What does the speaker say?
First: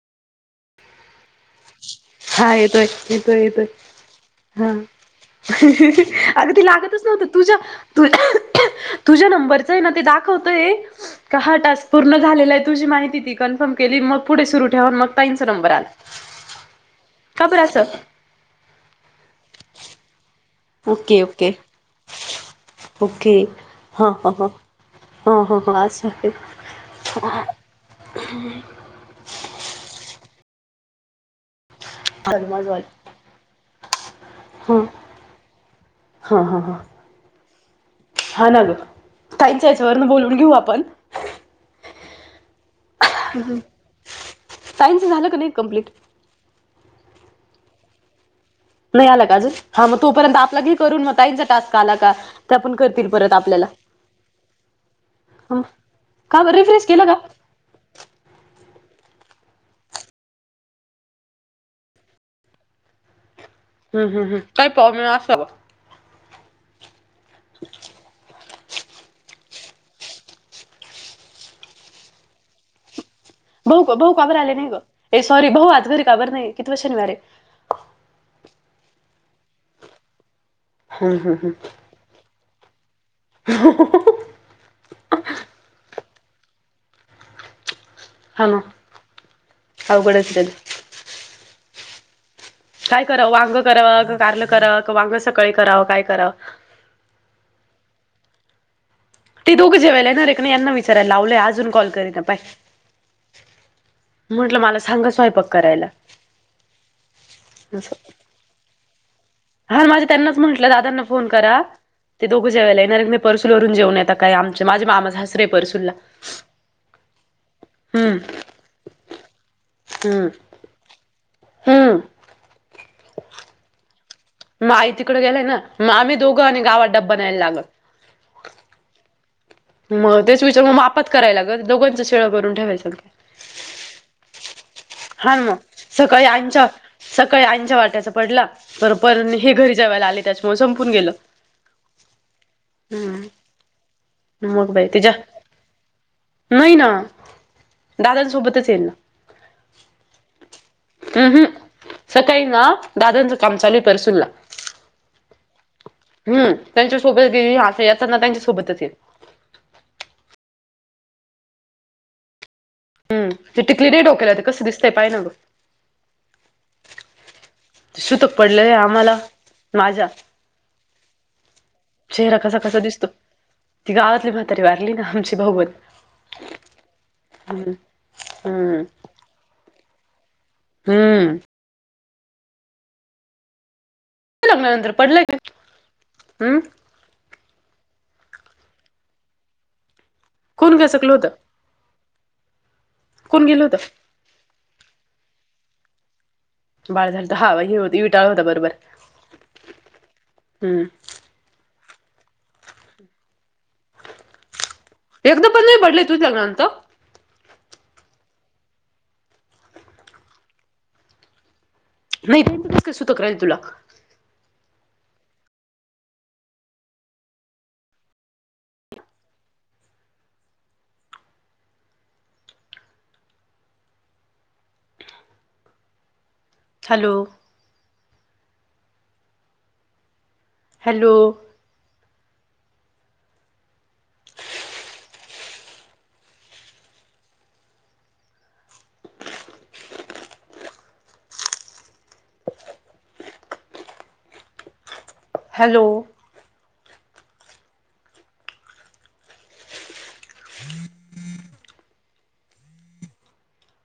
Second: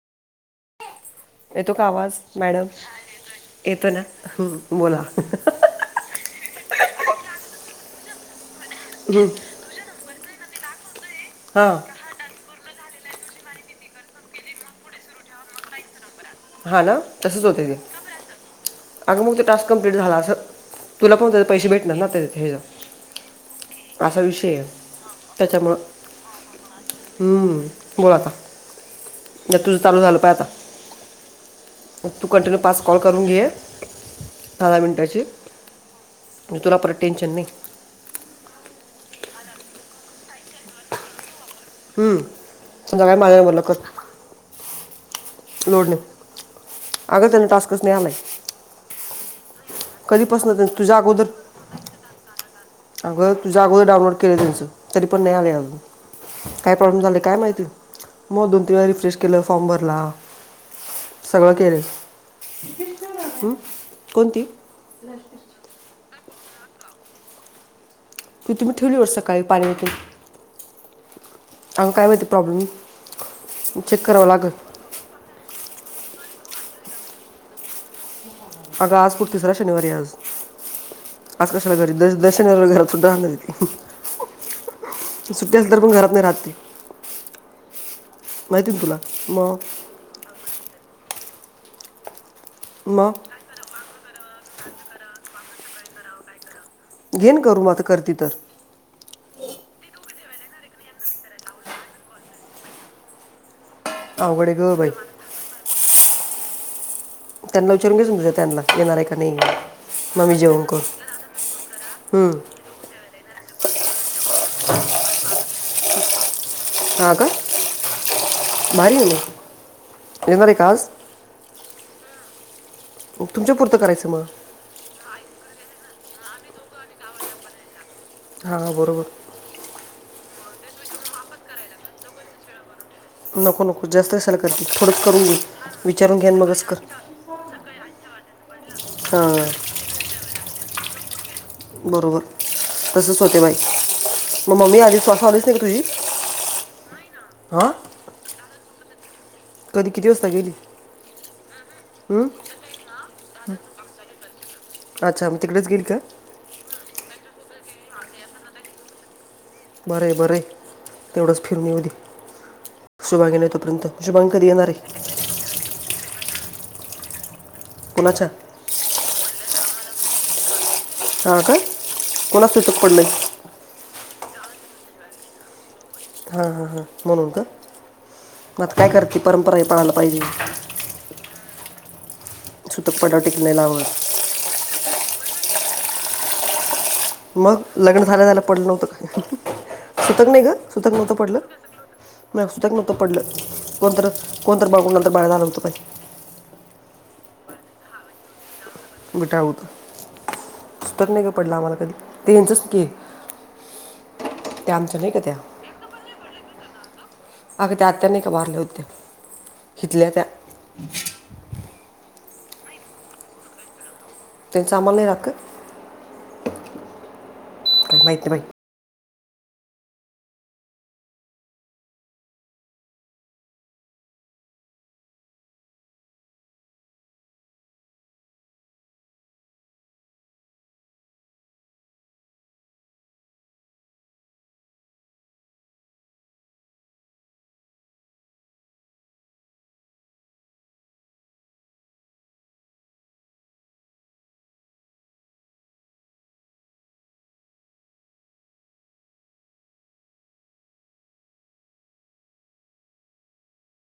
येतो का आवाज हा मॅडम येतोय येतोय येतोय येतो ना हं, हा बोला अगदी लागतच नव्हतं तुझ्या तुझ्या तुझ्या नंबरचं आहे ना ते दाखवतय का हा हां टास्क. पूर्ण झालेलं आहे तुझी माहिती ती कन्फर्म केली मग पुढे सुरू ठेवाून मग ताईंचा नंबर आला. हा ना तसच का बरं होते ते असं अग मग त टास्क कम्प्लीट झाला अस. तुला ओके पण त्या ओके पैसे भेटणार ना तरथे असा विषय आहे. हो हो हो अच. हम्म बोला आता तुझं चालू झालं पा आता तू चाल कंटिन्यू माझं पाच कॉल करून घे दहा दहा मिनिटाची हा म्हज तुला परत टेनशन नाही हा ना ग काहीच याच्यावरून बोलून घेऊ आपण हम्म संध्याकाळी माझ्या मोबाईला कर ताई न च झालं कनेक्ट लोडणे अग त्यांना टासस्कस नाही आला नाही आला का अजून हा मग तोपर्यंत कधीपासून आपल्या घ त्यांचं तुझ्या करून म अगोदर ताईंचा टास्क आला का आपण कर अगं तुझ्या अगोदर डाउनलोड केले त्यांच तरी पण नाही आले अजून का बर काय रिफ्रेश प्रॉब्लेम केलं का झाले काय माहिती मग दोन तीन वेळा रिफ्रेश केलं फॉर्म भरला सगळं केले हम हम् हम्म काही प्रॉब्लेम असेल की तुम्हीेवलीवर सकाळी [unintelligible] आंग कायते प्रॉब्म भाऊ भाऊ काबवर आले नाही ग ए सॉरी भाऊ आज घरी काबर नाही किवा शनिवारे ह अग आज कुठतीसरा शनिवारी आज हम्म हम्म आज कशाला घरीर शनिवारी घरात सुद्ा ह सुट्टी असल्या तर पण घरात नाही राहतते हा ना माहिती म तुला मग अवघडच काय करावं मग वांग करावं कारल कराव वांग सकाळी करावं काय करावं घेन करू म आता करती तर ती दोघ जेवायलाय ना रेखना यांना विचारायला लावलंय अजून कॉल करी ना पाय अवघड आहे म्हटलं ग मला बाई सांग स्वयंपाक करायला त्यांना असं विचारून घे सज त्यांना येणार आहे का नाही हा माझे मग मी त्यांनाच जेवण म्हंटलं करू दादांना फोन करा ते हम्म. दोघे जेवायला येणार परसूल वरून जेऊन येत काय आम माझे मामासासरे आहे परसूलला हां अ का हम्म मारील एणार आहे का आज हम तुमच्या पुरतं करायचं मग म आई तिकडें गेलाय ना मग आम्ही दोघं आणि गावात डब न्यायला लागल हा बरोबर मग तेच विचारून मग मापत करायला लागल दोघांचं शीळ करून ठेवायच नको नको जास्त असयल कर की थोडंच करून हा घे ना मग विचारून सकाळी घ्यान मगच आईंच्या कर सकाळी आऐच्या वाट्याचा पडला पर पर हे हां घरी जेवयला आले त्याच्यामुळे संपून गेलं बरोबर तसंच हम्म होतेबाई मग मम्मी बाई आली तिच्या श्वास आलीच नाही का तुझी नाही ना हा दादांसोबतच येईल ना कधी किती वाजता गेली अहं सकाळी ना दादांचं काम चालू आहे परसुरला अच्छा म तिकडेच गेईल का हम् त्यांच्या सोबत येईल असं याताना त्यांच्या सोबतच येईल बर आहे बरं आहे तेवढंच फिरणी होली सुुभागेले हो तोपर्यंत तुज माांग कध येणार आहे य ना कोणाच्या सुतक पडलंय आम्हाला माझ्या हां का चेहरा कोणाच कसा सुतक कसा पडलं दिसतो आहे? ती गावातली म्हातारी वारली ना आमची बहवत हा हा हा म्हणून ग मत हम्म काय करते परंपरा पाळायला पाहिजे हम्म सुतकपट टिकलेला हवं लागल्या नंतर पडलं हम् मग लग्न झालं झाला पडलं नव्हतं का? सुतक नाही ग कोण सुतक गसकलं नव्हतं होतं पडलं नाही सुतक नव्हतं पडलं कोण गेलं कोंत. होतं कोणत ब बाून न तरर पाय आलं होतंहि. बाळ झालंत ह हे हो वि टाळ होता बरोबर. बटा हम्म होतस्तक नाही का पडलं आम्हाला कधी ते यांचंच के नाही का त्या एकदा पण नाही पडलय तु लग्नंत. अग त्या आत्याने का बारल्या होत्याथल्या. नाही तेस काय सुत कराल तुला तिन चचामल नाही राख. का माहिती माहिती हॅलो. हॅलो. हॅलो.